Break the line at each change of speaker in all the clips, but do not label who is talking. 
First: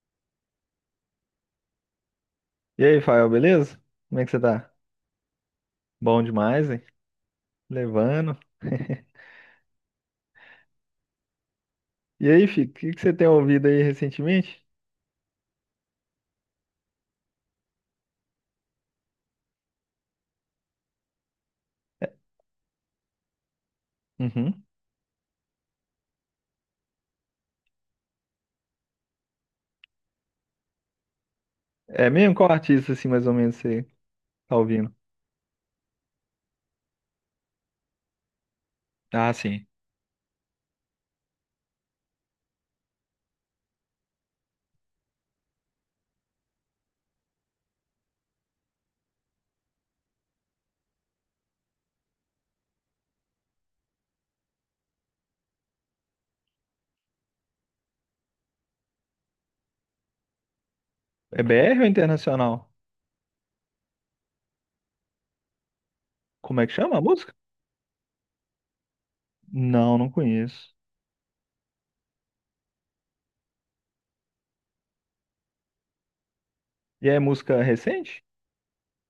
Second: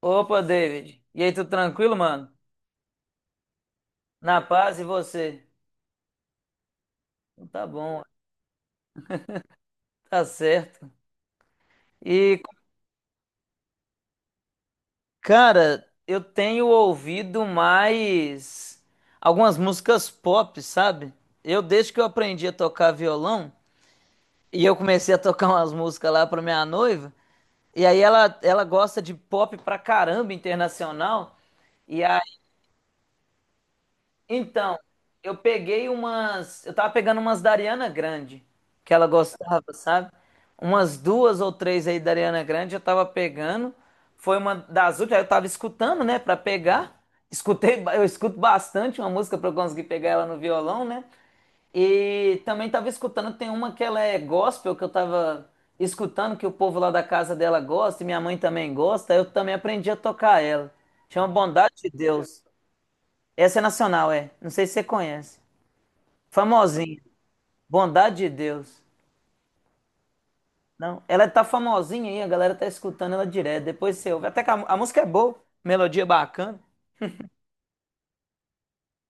Opa, David. E aí, tudo tranquilo, mano?
E aí, Fael, beleza? Como é que você
Na
tá?
paz e você?
Bom demais, hein?
Então tá bom,
Levando.
tá certo.
E
E,
aí, Fico, o que que você tem ouvido aí recentemente?
cara, eu tenho ouvido mais algumas músicas pop, sabe? Eu, desde que eu aprendi a tocar violão, e
Uhum.
eu comecei a tocar umas músicas lá pra minha noiva, e aí ela gosta de pop pra caramba internacional. E
É mesmo? Qual artista, assim, mais ou menos, você tá
então,
ouvindo?
eu peguei umas. Eu tava pegando umas da Ariana Grande, que ela
Ah,
gostava,
sim.
sabe? Umas duas ou três aí da Ariana Grande eu tava pegando. Foi uma das últimas, aí eu tava escutando, né, pra pegar. Escutei, eu escuto bastante uma música pra eu conseguir pegar ela no violão, né? E também tava escutando, tem uma que ela é gospel, que eu tava escutando que o povo lá da casa dela gosta e minha mãe também gosta, eu também aprendi a tocar ela. Chama
É
Bondade
BR ou
de Deus.
internacional?
Essa é nacional, é. Não sei se você conhece.
Como é que chama a
Famosinha.
música?
Bondade de Deus.
Não, não conheço.
Não, ela tá famosinha aí, a galera tá escutando ela direto. Depois você ouve. Até que a música é boa, melodia bacana.
E é música recente?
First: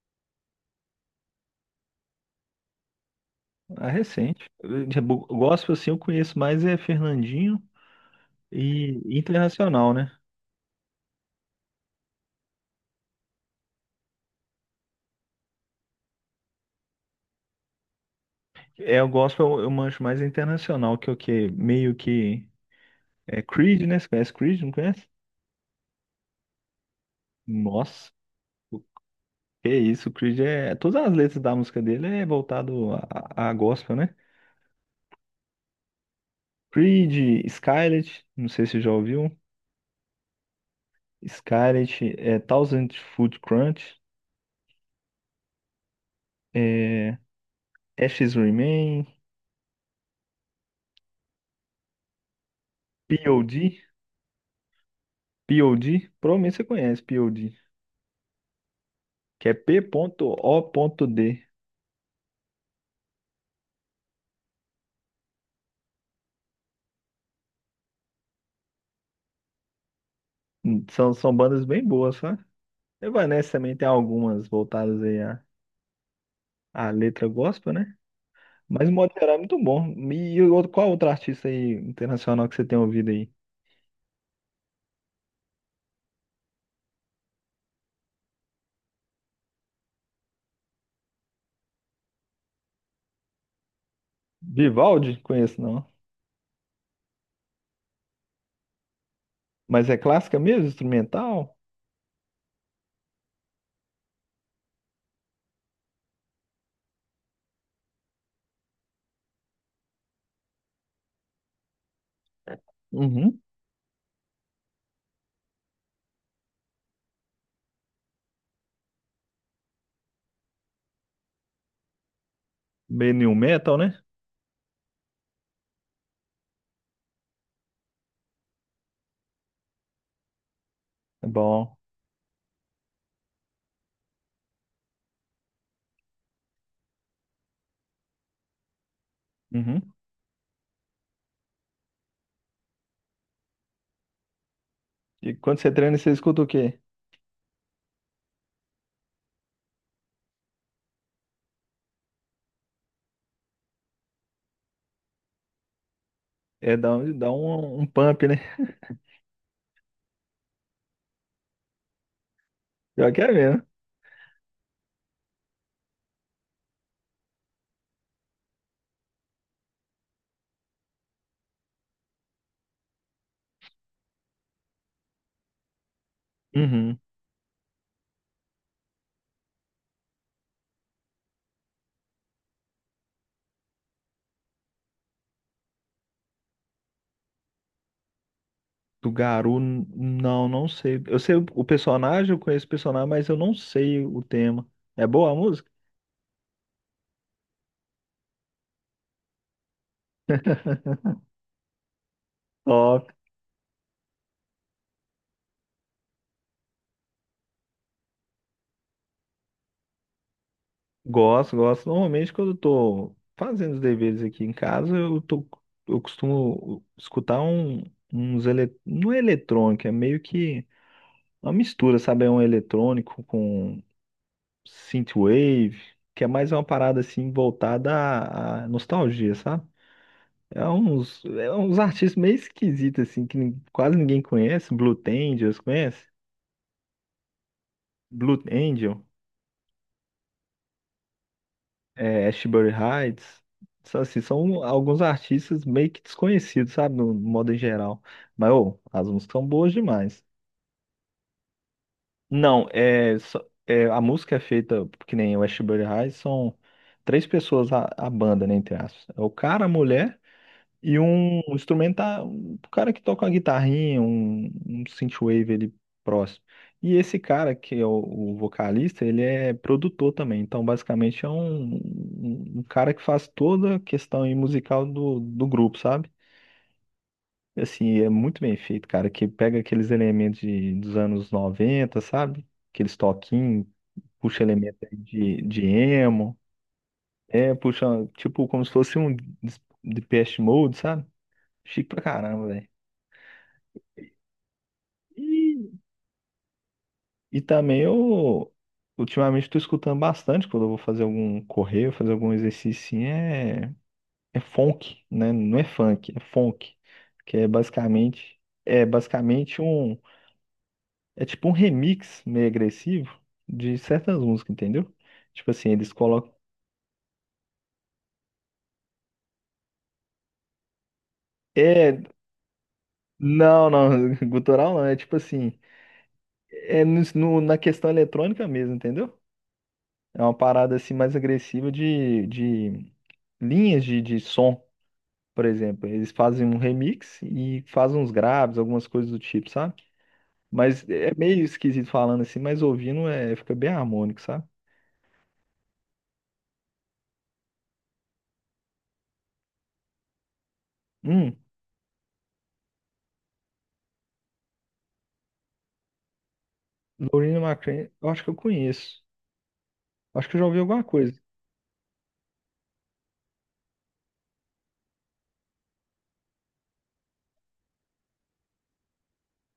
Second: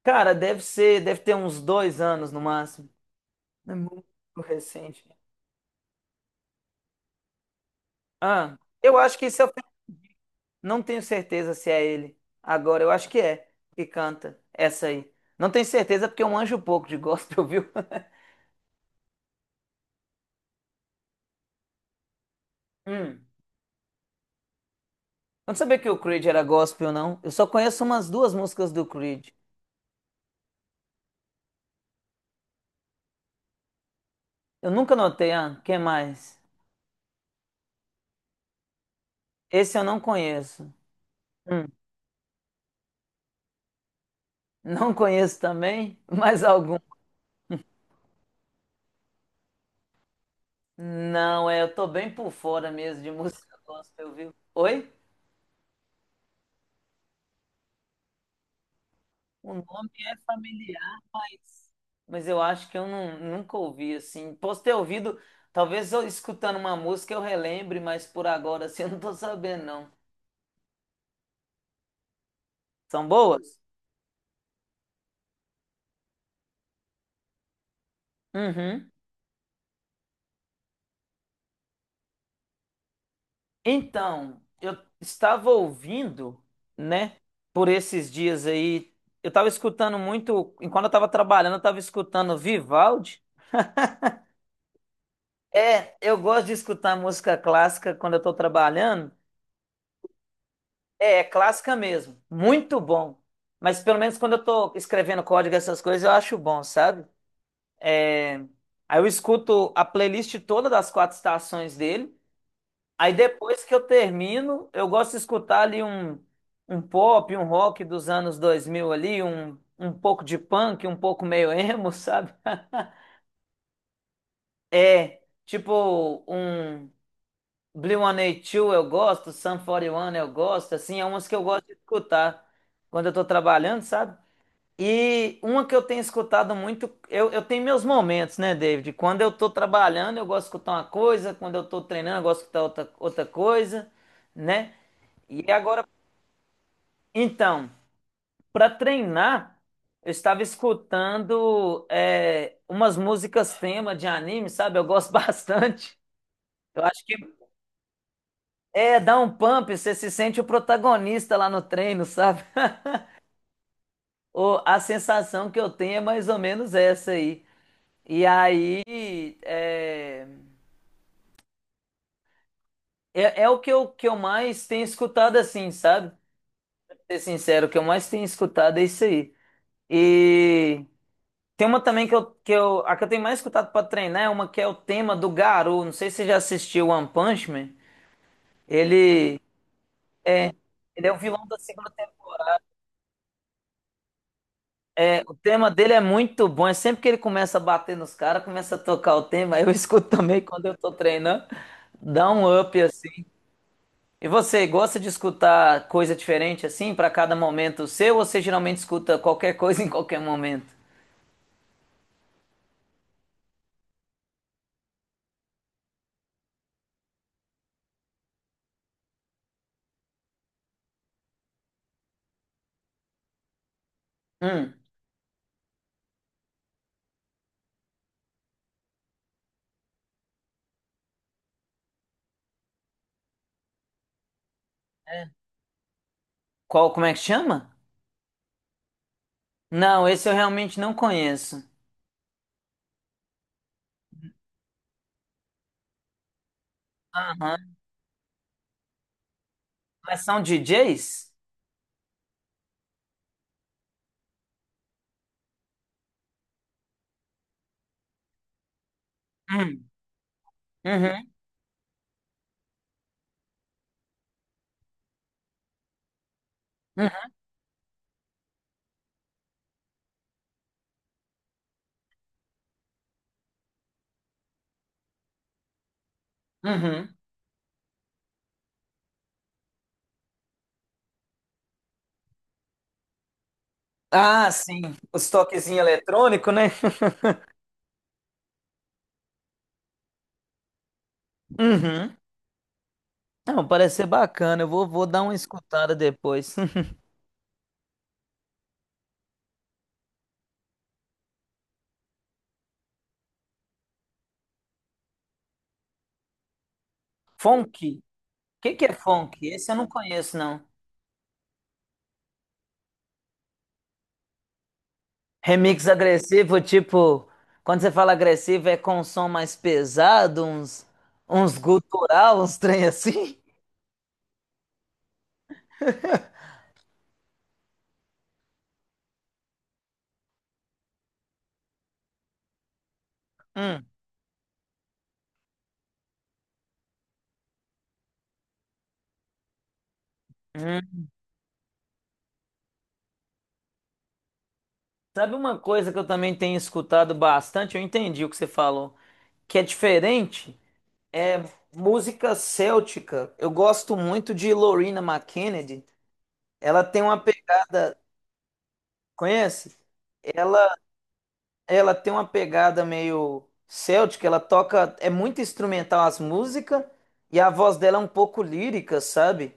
Cara, deve ser, deve ter uns 2 anos no máximo. É
Ah,
muito
recente. Eu-
recente.
eu Gospel, assim, eu conheço mais é Fernandinho
Ah, eu
e
acho que isso é.
internacional, né?
Não tenho certeza se é ele. Agora, eu acho que é que canta essa aí. Não tenho certeza porque eu manjo pouco de gospel, viu?
É, o gospel eu manjo mais internacional, que é o que meio que
Hum.
é Creed, né? Você conhece Creed, não conhece?
Eu não sabia que o Creed era gospel, não. Eu só conheço umas
Nossa,
duas músicas
o
do Creed.
que é isso, o Creed é. Todas as letras da música dele é voltado a gospel, né?
Eu nunca notei, ah, quem mais?
Creed, Skylet, não sei se já ouviu.
Esse eu não conheço. Hum.
Skylet, é, Thousand Foot Crunch,
Não conheço também, mais algum.
é, Ashes Remain,
Não, é, eu tô bem por fora mesmo de música
POD,
gospel, viu? Oi?
POD, provavelmente você conhece POD, que
O
é P
nome é
O
familiar,
D
mas eu acho que eu não, nunca ouvi assim. Posso ter ouvido, talvez eu escutando uma música eu relembre, mas por agora assim eu não tô sabendo, não.
São bandas bem boas, sabe?
São
Evanescence
boas?
também tem algumas voltadas aí à letra gospel, né? Mas,
Uhum.
no modo geral, é muito bom. Qual outro artista aí internacional que você tem ouvido aí?
Então, eu estava ouvindo, né, por esses dias aí, eu estava escutando muito, enquanto eu estava trabalhando, eu estava escutando Vivaldi.
Vivaldi? Conheço, não.
É, eu gosto de escutar música clássica quando eu estou trabalhando.
Mas é clássica mesmo?
É
Instrumental?
clássica mesmo, muito bom. Mas pelo menos quando eu estou escrevendo código, essas coisas, eu acho bom, sabe? É, aí eu escuto a playlist toda das quatro estações dele. Aí
Uhum.
depois que eu termino, eu gosto de escutar ali um, um, pop, um rock dos anos 2000 ali, um pouco de punk, um pouco meio emo, sabe?
Meio new metal, né?
É, tipo um blink-182 eu gosto, Sum 41 eu gosto, assim, é
É
umas que eu gosto de
bom.
escutar quando eu tô trabalhando, sabe? E uma que eu tenho escutado muito, eu tenho meus momentos, né, David? Quando eu tô
Uhum.
trabalhando, eu gosto de escutar uma coisa, quando eu tô treinando, eu gosto de escutar outra coisa, né?
E
E
quando você
agora
treina, você escuta o quê?
Então, para treinar, eu estava escutando umas músicas tema de anime, sabe? Eu gosto bastante. Eu acho que
Dá um pump, né?
dá um pump, você se sente o protagonista lá no treino, sabe?
Eu quero mesmo.
A sensação que eu tenho é mais ou menos essa aí. E aí é o que eu mais tenho escutado assim, sabe? Pra
Uhum.
ser sincero, o que eu mais tenho escutado é isso aí. E tem uma também a que eu tenho mais escutado pra treinar é uma que é o tema do Garou. Não sei se você já assistiu One Punch Man.
Do
Ele,
Garou, não, não sei.
ele é o
Eu sei
vilão
o
da
o
segunda
personagem,
temporada.
eu conheço o personagem, mas eu não sei o tema. É boa
O
a
tema
música?
dele é muito bom. É sempre que ele começa a bater nos caras, começa a tocar o tema. Eu escuto também quando eu tô treinando. Dá um up
Top.
assim. E você gosta de escutar coisa diferente assim pra cada momento seu? Ou você geralmente escuta qualquer coisa em qualquer momento?
Gosto, gosto. Normalmente, quando eu tô fazendo os deveres aqui em casa, eu costumo escutar um, não é eletrônico, é meio que uma mistura, sabe? É um eletrônico com
Hum,
synthwave, que é mais uma parada assim voltada à nostalgia, sabe? É uns artistas meio esquisitos assim que quase ninguém conhece. Blue
é.
Angels, conhece?
Como é que chama?
Blue Angel.
Não, esse eu realmente não conheço.
Ashbury Heights, só assim, são alguns artistas meio que desconhecidos, sabe, no modo em
Aham.
geral. Mas, ô, as músicas são boas
Mas
demais.
são DJs?
Não, a música é feita, que nem o Ashbury Heights, são três pessoas a banda, né, entre aspas. É o cara, a
Hum.
mulher e
Uhum.
um instrumental, um cara que toca uma guitarrinha, um synthwave ali próximo. E esse
Uhum.
cara, que é o vocalista, ele é produtor também. Então, basicamente, é um cara que faz toda a questão aí musical do grupo, sabe?
Uhum.
Assim, é muito bem feito, cara, que pega aqueles elementos dos anos 90, sabe? Aqueles toquinhos, puxa
Ah,
elemento
sim.
aí
Os
de
toquezinhos
emo,
eletrônicos, né?
puxa, tipo, como se fosse um Depeche Mode, sabe? Chique pra
Uhum.
caramba.
Não, parece ser bacana. Eu vou dar
E,
uma escutada depois.
e também eu ultimamente estou escutando bastante quando eu vou fazer algum correio, fazer algum exercício assim, é funk, né? Não é funk, é funk, que é
Funk?
basicamente
O que
é
que é funk?
basicamente
Esse eu não conheço, não.
é tipo um remix meio agressivo de certas músicas, entendeu? Tipo assim,
Remix
eles colocam
agressivo, tipo, quando você fala agressivo é com um som mais pesado, uns
é
gutural, uns trem assim.
não, não, gutural não, é tipo assim, na questão eletrônica mesmo, entendeu? É uma parada assim mais agressiva de linhas
Hum,
de som. Por exemplo, eles fazem um remix e fazem uns graves, algumas coisas do tipo, sabe? Mas
hum.
é meio esquisito falando assim, mas ouvindo fica bem harmônico, sabe?
Sabe uma coisa que eu também tenho escutado bastante? Eu entendi o que você falou, que é diferente.
Hum,
É música céltica. Eu gosto muito de Lorena McKennedy. Ela tem uma
Lorena McCrae,
pegada,
eu acho que eu conheço.
conhece?
Acho que eu já ouvi
Ela,
alguma coisa.
ela tem uma pegada meio céltica. Ela toca, é muito instrumental as músicas e a voz dela é um pouco lírica, sabe?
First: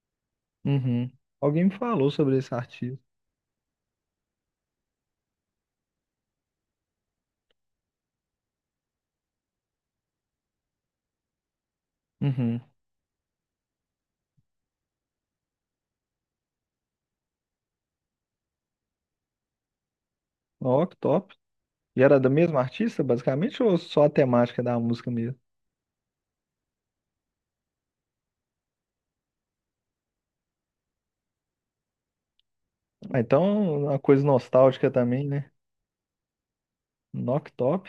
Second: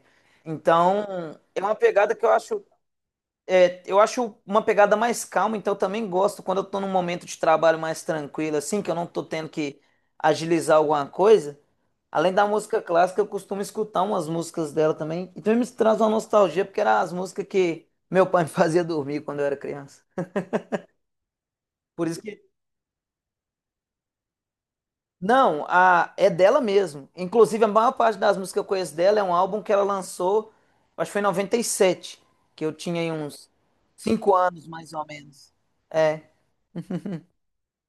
Uhum.
Então, é
Alguém
uma
me falou
pegada que eu
sobre esse
acho
artista.
é, eu acho uma pegada mais calma, então eu também gosto quando eu tô num momento de trabalho mais tranquilo, assim, que eu não tô tendo que agilizar alguma coisa. Além da
Uhum.
música clássica, eu costumo escutar umas músicas dela também. E também me traz uma nostalgia, porque eram as músicas que meu pai me fazia dormir quando eu era criança.
Ó, que top. E
Por
era
isso
da
que.
mesma artista, basicamente, ou só a temática da música mesmo?
Não, é dela mesmo. Inclusive, a maior parte das músicas que eu conheço dela é um álbum que ela lançou, acho que foi em 97, que eu tinha aí
Ah,
uns
então, uma coisa
5 anos,
nostálgica
mais ou
também,
menos.
né?
É.
Knock Top.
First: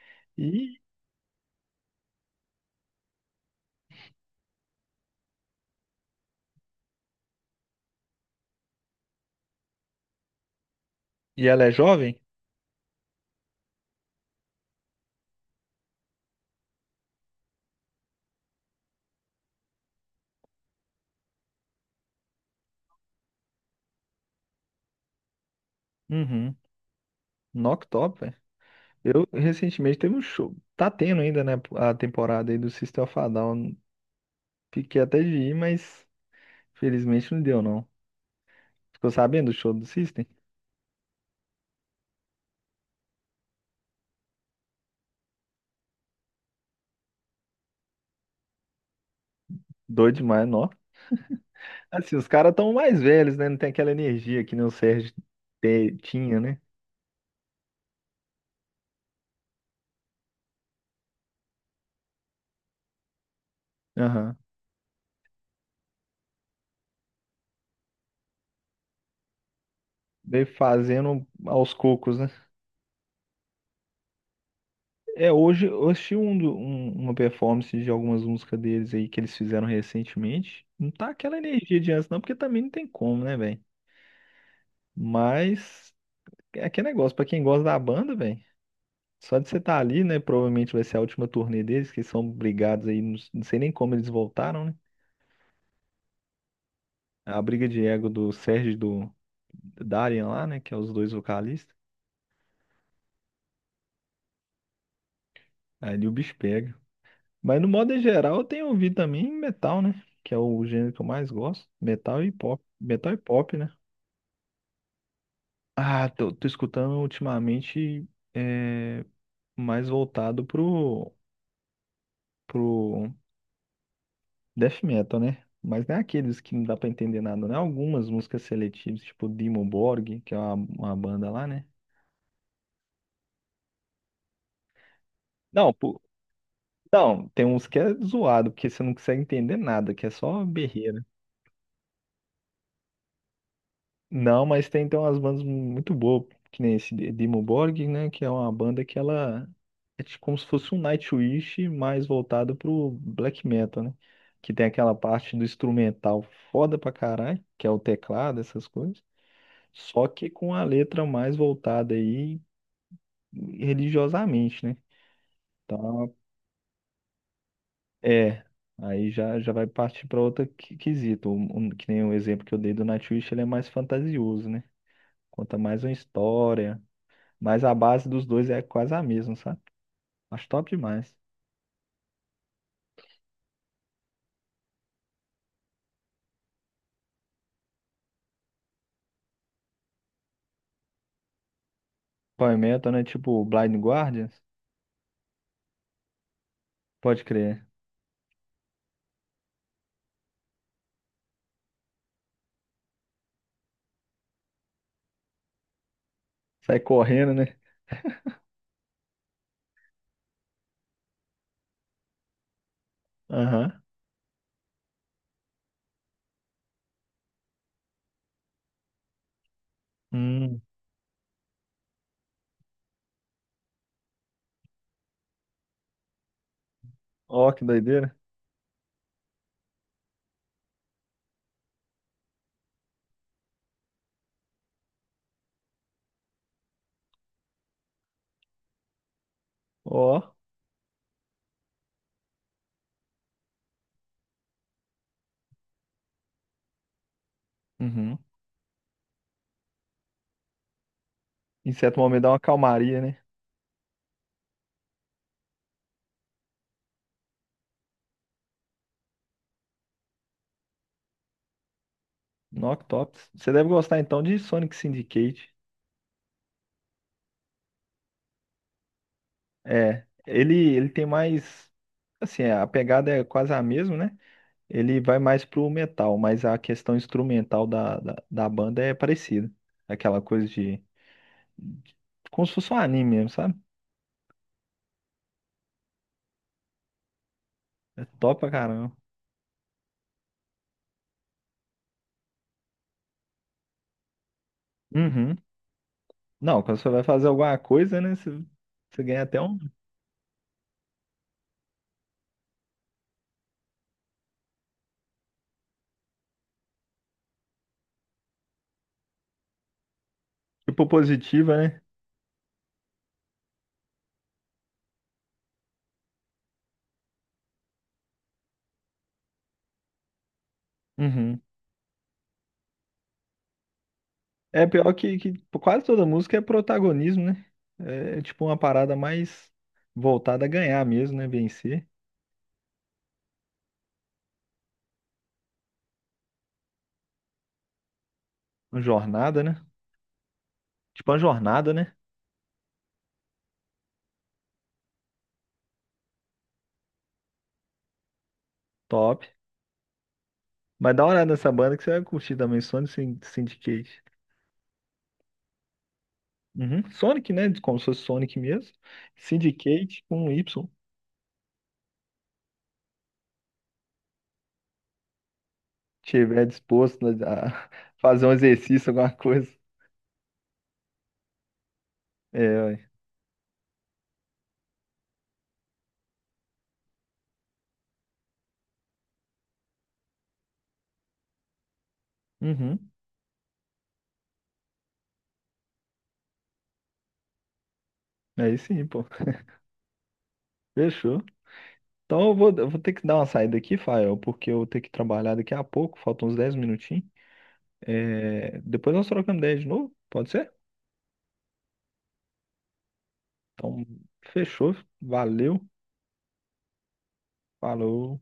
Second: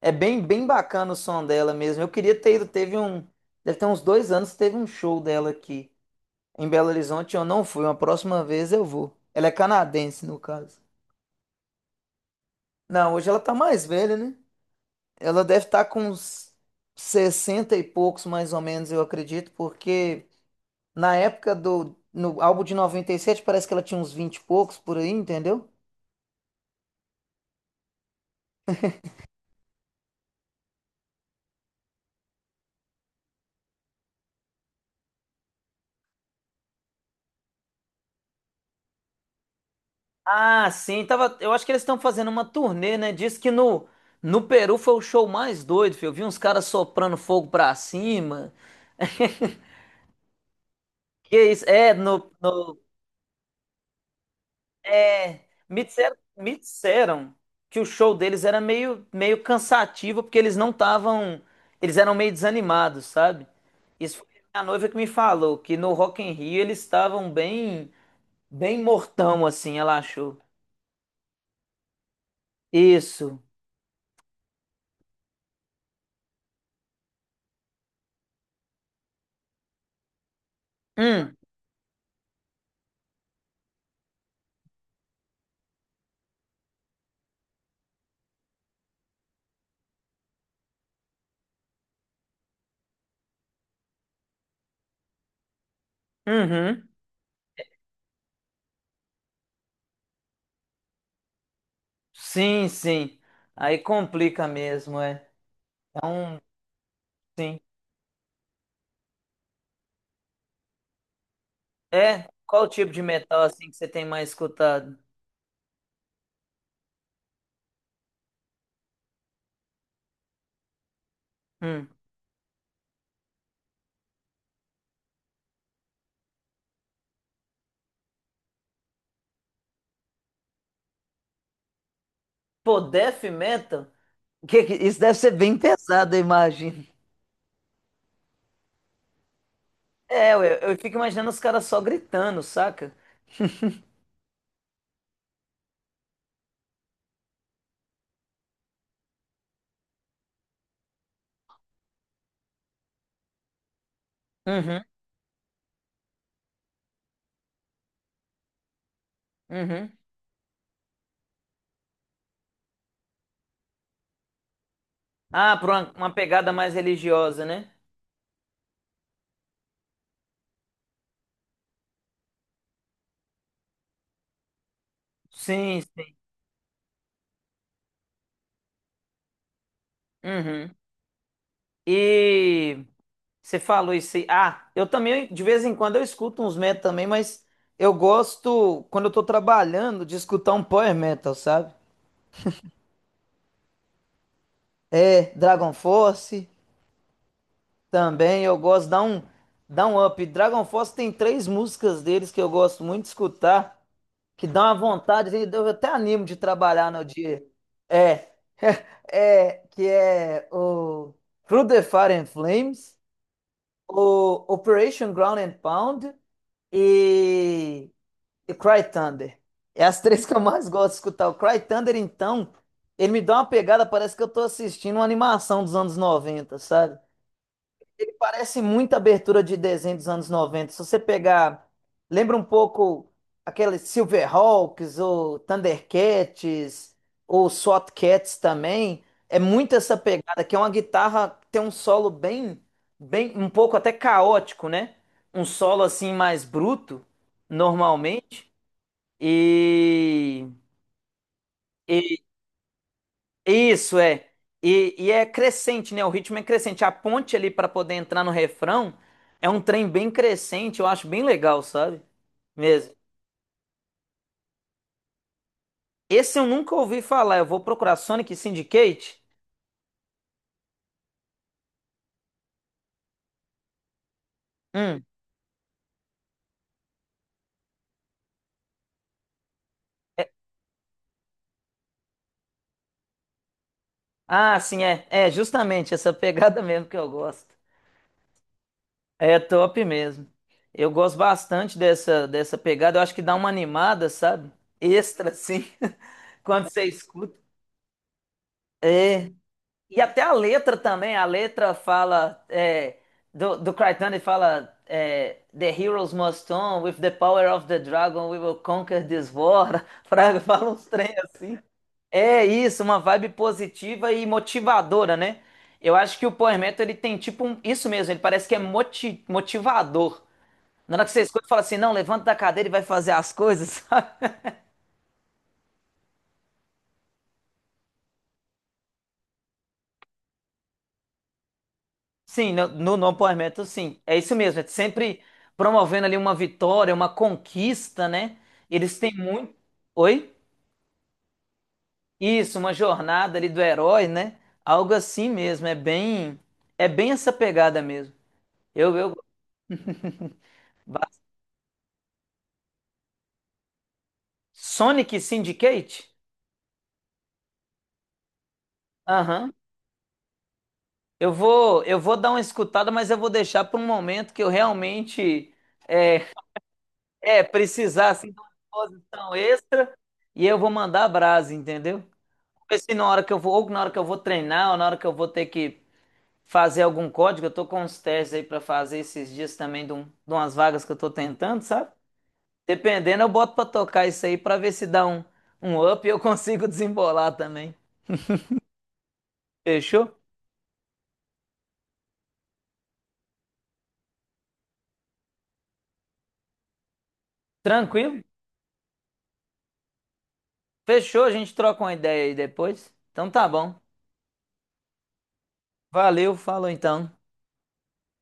É bem, bem
E,
bacana o som dela mesmo. Eu queria ter ido, deve ter uns dois anos, teve um show dela aqui em Belo Horizonte. Eu não fui, uma próxima vez eu vou. Ela é canadense, no caso.
e ela é jovem?
Não, hoje ela tá mais velha, né? Ela deve estar com uns 60 e poucos, mais ou menos, eu acredito, porque na época no álbum de 97 parece que ela tinha uns 20 e poucos por aí, entendeu?
Uhum. Knock Top. Eu recentemente teve um show. Tá tendo ainda, né? A temporada aí do System of a Down. Fiquei até de ir, mas felizmente não deu, não. Ficou sabendo do show do System?
Ah, sim, tava, eu acho que eles estão fazendo uma turnê, né? Diz que no Peru foi o show mais doido, filho. Eu vi uns caras soprando fogo pra cima.
Doido demais, não.
Que isso? É,
Assim, os
no,
caras estão
no,
mais velhos, né? Não tem aquela energia que nem o Sérgio
é, me disseram,
tinha,
me
né?
disseram que o show deles era meio cansativo, porque eles não estavam, eles eram meio desanimados, sabe? Isso foi
Aham.
a noiva que me falou, que no Rock in Rio eles estavam bem, bem mortão, assim, ela achou.
Veio fazendo aos cocos, né?
Isso.
É, hoje eu assisti uma performance de algumas músicas deles aí que eles fizeram recentemente. Não tá
Hum,
aquela energia de antes, não, porque também não tem como, né, velho? Mas. É que é negócio, pra quem gosta da banda, velho. Só de você estar ali, né? Provavelmente vai ser a última turnê deles, que são brigados aí. Não sei nem como eles voltaram, né?
uhum.
A briga de ego do Sérgio e do Darian lá, né? Que é os dois vocalistas.
Sim, sim. Aí complica mesmo, é. É
Aí o bicho
um,
pega.
sim.
Mas no modo geral, eu tenho ouvido também metal, né? Que é o gênero que eu mais gosto. Metal
É,
e pop.
qual tipo de
Metal e
metal
pop,
assim
né?
que você tem mais escutado?
Ah, tô escutando ultimamente é, mais voltado pro,
Hum.
pro Death metal, né? Mas não é aqueles que não dá pra entender nada, né? Algumas músicas seletivas, tipo Dimmu Borg, que é uma banda lá, né?
Pô, death metal? Isso deve ser bem
Não, pô,
pesado, eu imagino.
não, tem uns que é zoado, porque você não consegue entender nada, que é
É, eu,
só
eu fico
berreira.
imaginando os caras só gritando, saca?
Não, mas tem, umas bandas muito boas, que nem esse Dimmu Borg, né? Que é uma banda que ela é tipo como se fosse um Nightwish mais voltado pro black metal, né? Que tem
Uhum,
aquela parte do instrumental foda pra caralho, que é o teclado, essas coisas.
uhum.
Só que com a letra mais voltada aí religiosamente, né?
Ah, pra uma,
Então,
pegada mais religiosa, né?
é, aí já vai partir para outro quesito. Que nem o exemplo que eu dei do Nightwish, ele é mais fantasioso, né? Conta
Sim,
mais uma
sim.
história, mas a base dos dois é quase a mesma, sabe? Acho top
Uhum.
demais.
E você falou isso aí. Ah, eu também, de vez em quando, eu escuto uns metal também, mas eu gosto, quando eu tô trabalhando, de escutar um power metal, sabe?
Power Metal, né? Tipo Blind Guardians,
É, Dragon Force
pode crer.
também, eu gosto, dá um up. Dragon Force tem três músicas deles que eu gosto muito de escutar, que dá uma vontade, assim, eu até animo de
Sai
trabalhar no
correndo,
dia.
né?
É, que é o Through the Fire and Flames,
Aham.
o Operation Ground and Pound e e Cry Thunder. É as três que eu
Hum.
mais gosto de escutar. O Cry Thunder, então, ele me dá uma pegada, parece que eu tô assistindo uma animação dos anos 90, sabe?
Ó, que
Ele
doideira.
parece muita abertura de desenho dos anos 90. Se você pegar, lembra um pouco aqueles Silverhawks ou Thundercats ou SWATcats também. É muito essa
Ó.
pegada, que é uma guitarra que tem um solo bem, bem, um pouco até caótico, né? Um solo assim mais bruto,
Uhum.
normalmente. E,
Em certo
e-
momento dá uma calmaria, né?
isso é. E é crescente, né? O ritmo é crescente. A ponte ali para poder entrar no refrão é um trem bem crescente, eu acho bem legal, sabe? Mesmo.
Noctops. Você deve gostar então de Sonic Syndicate.
Esse eu nunca ouvi falar. Eu vou procurar Sonic Syndicate.
É, ele tem mais. Assim, a pegada é quase a mesma, né? Ele
Hum.
vai mais pro metal, mas a questão instrumental da banda é parecida. Aquela
É-
coisa de. Como se fosse um anime mesmo, sabe?
Ah, sim, é. É justamente essa pegada mesmo que eu gosto.
É top pra caramba.
É top mesmo. Eu gosto bastante dessa pegada. Eu acho que dá uma animada, sabe? Extra,
Uhum.
assim,
Não,
quando
quando
você
você vai fazer
escuta.
alguma coisa, né? Você ganha até um.
E até a letra também, a letra fala do Crichton, ele fala The heroes must on, with the power of the dragon we will conquer this war. Fraga, fala uns
Tipo
trem
positiva,
assim.
né?
É isso, uma vibe positiva e motivadora, né? Eu acho que o Power Metal, ele tem tipo um, isso mesmo, ele parece que é motivador. Na hora que você
Uhum.
escuta, fala assim, não, levanta da cadeira e vai fazer as coisas, sabe?
É pior que quase toda música é protagonismo, né? É, tipo uma parada mais voltada a ganhar mesmo, né? Vencer.
Sim, no No Power, sim. É isso mesmo. É sempre promovendo ali uma vitória, uma conquista, né?
Uma
Eles têm
jornada,
muito.
né?
Oi?
Tipo uma jornada, né?
Isso, uma jornada ali do herói, né? Algo assim mesmo. É bem essa pegada mesmo. Eu.
Top. Mas dá
ba-
uma olhada nessa banda que você vai curtir também, Sonic Syndicate.
Sonic Syndicate?
Uhum. Sonic, né? Como se fosse Sonic mesmo.
Aham.
Syndicate com Y.
Eu vou dar uma escutada, mas eu vou deixar para um momento que eu realmente é,
Tiver disposto
é
a
precisar
fazer
assim,
um
de uma
exercício, alguma
disposição
coisa.
extra e eu vou mandar a brasa, entendeu?
É,
Porque
ué.
se na hora que eu vou, ou na hora que eu vou treinar, ou na hora que eu vou ter que fazer algum código, eu tô com uns testes aí pra fazer esses dias também de umas vagas que eu tô tentando, sabe?
Uhum.
Dependendo, eu boto pra tocar isso aí pra ver se dá um, up e eu consigo desembolar também.
Aí sim, pô.
Fechou?
Fechou. Então eu vou ter que dar uma saída aqui, Fael, porque eu vou ter que trabalhar daqui a pouco, faltam uns 10 minutinhos.
Tranquilo?
É, depois nós trocamos ideia de novo, pode ser?
Fechou, a gente troca uma ideia aí depois. Então tá bom.
Então, fechou, valeu,
Valeu, falou então.
falou.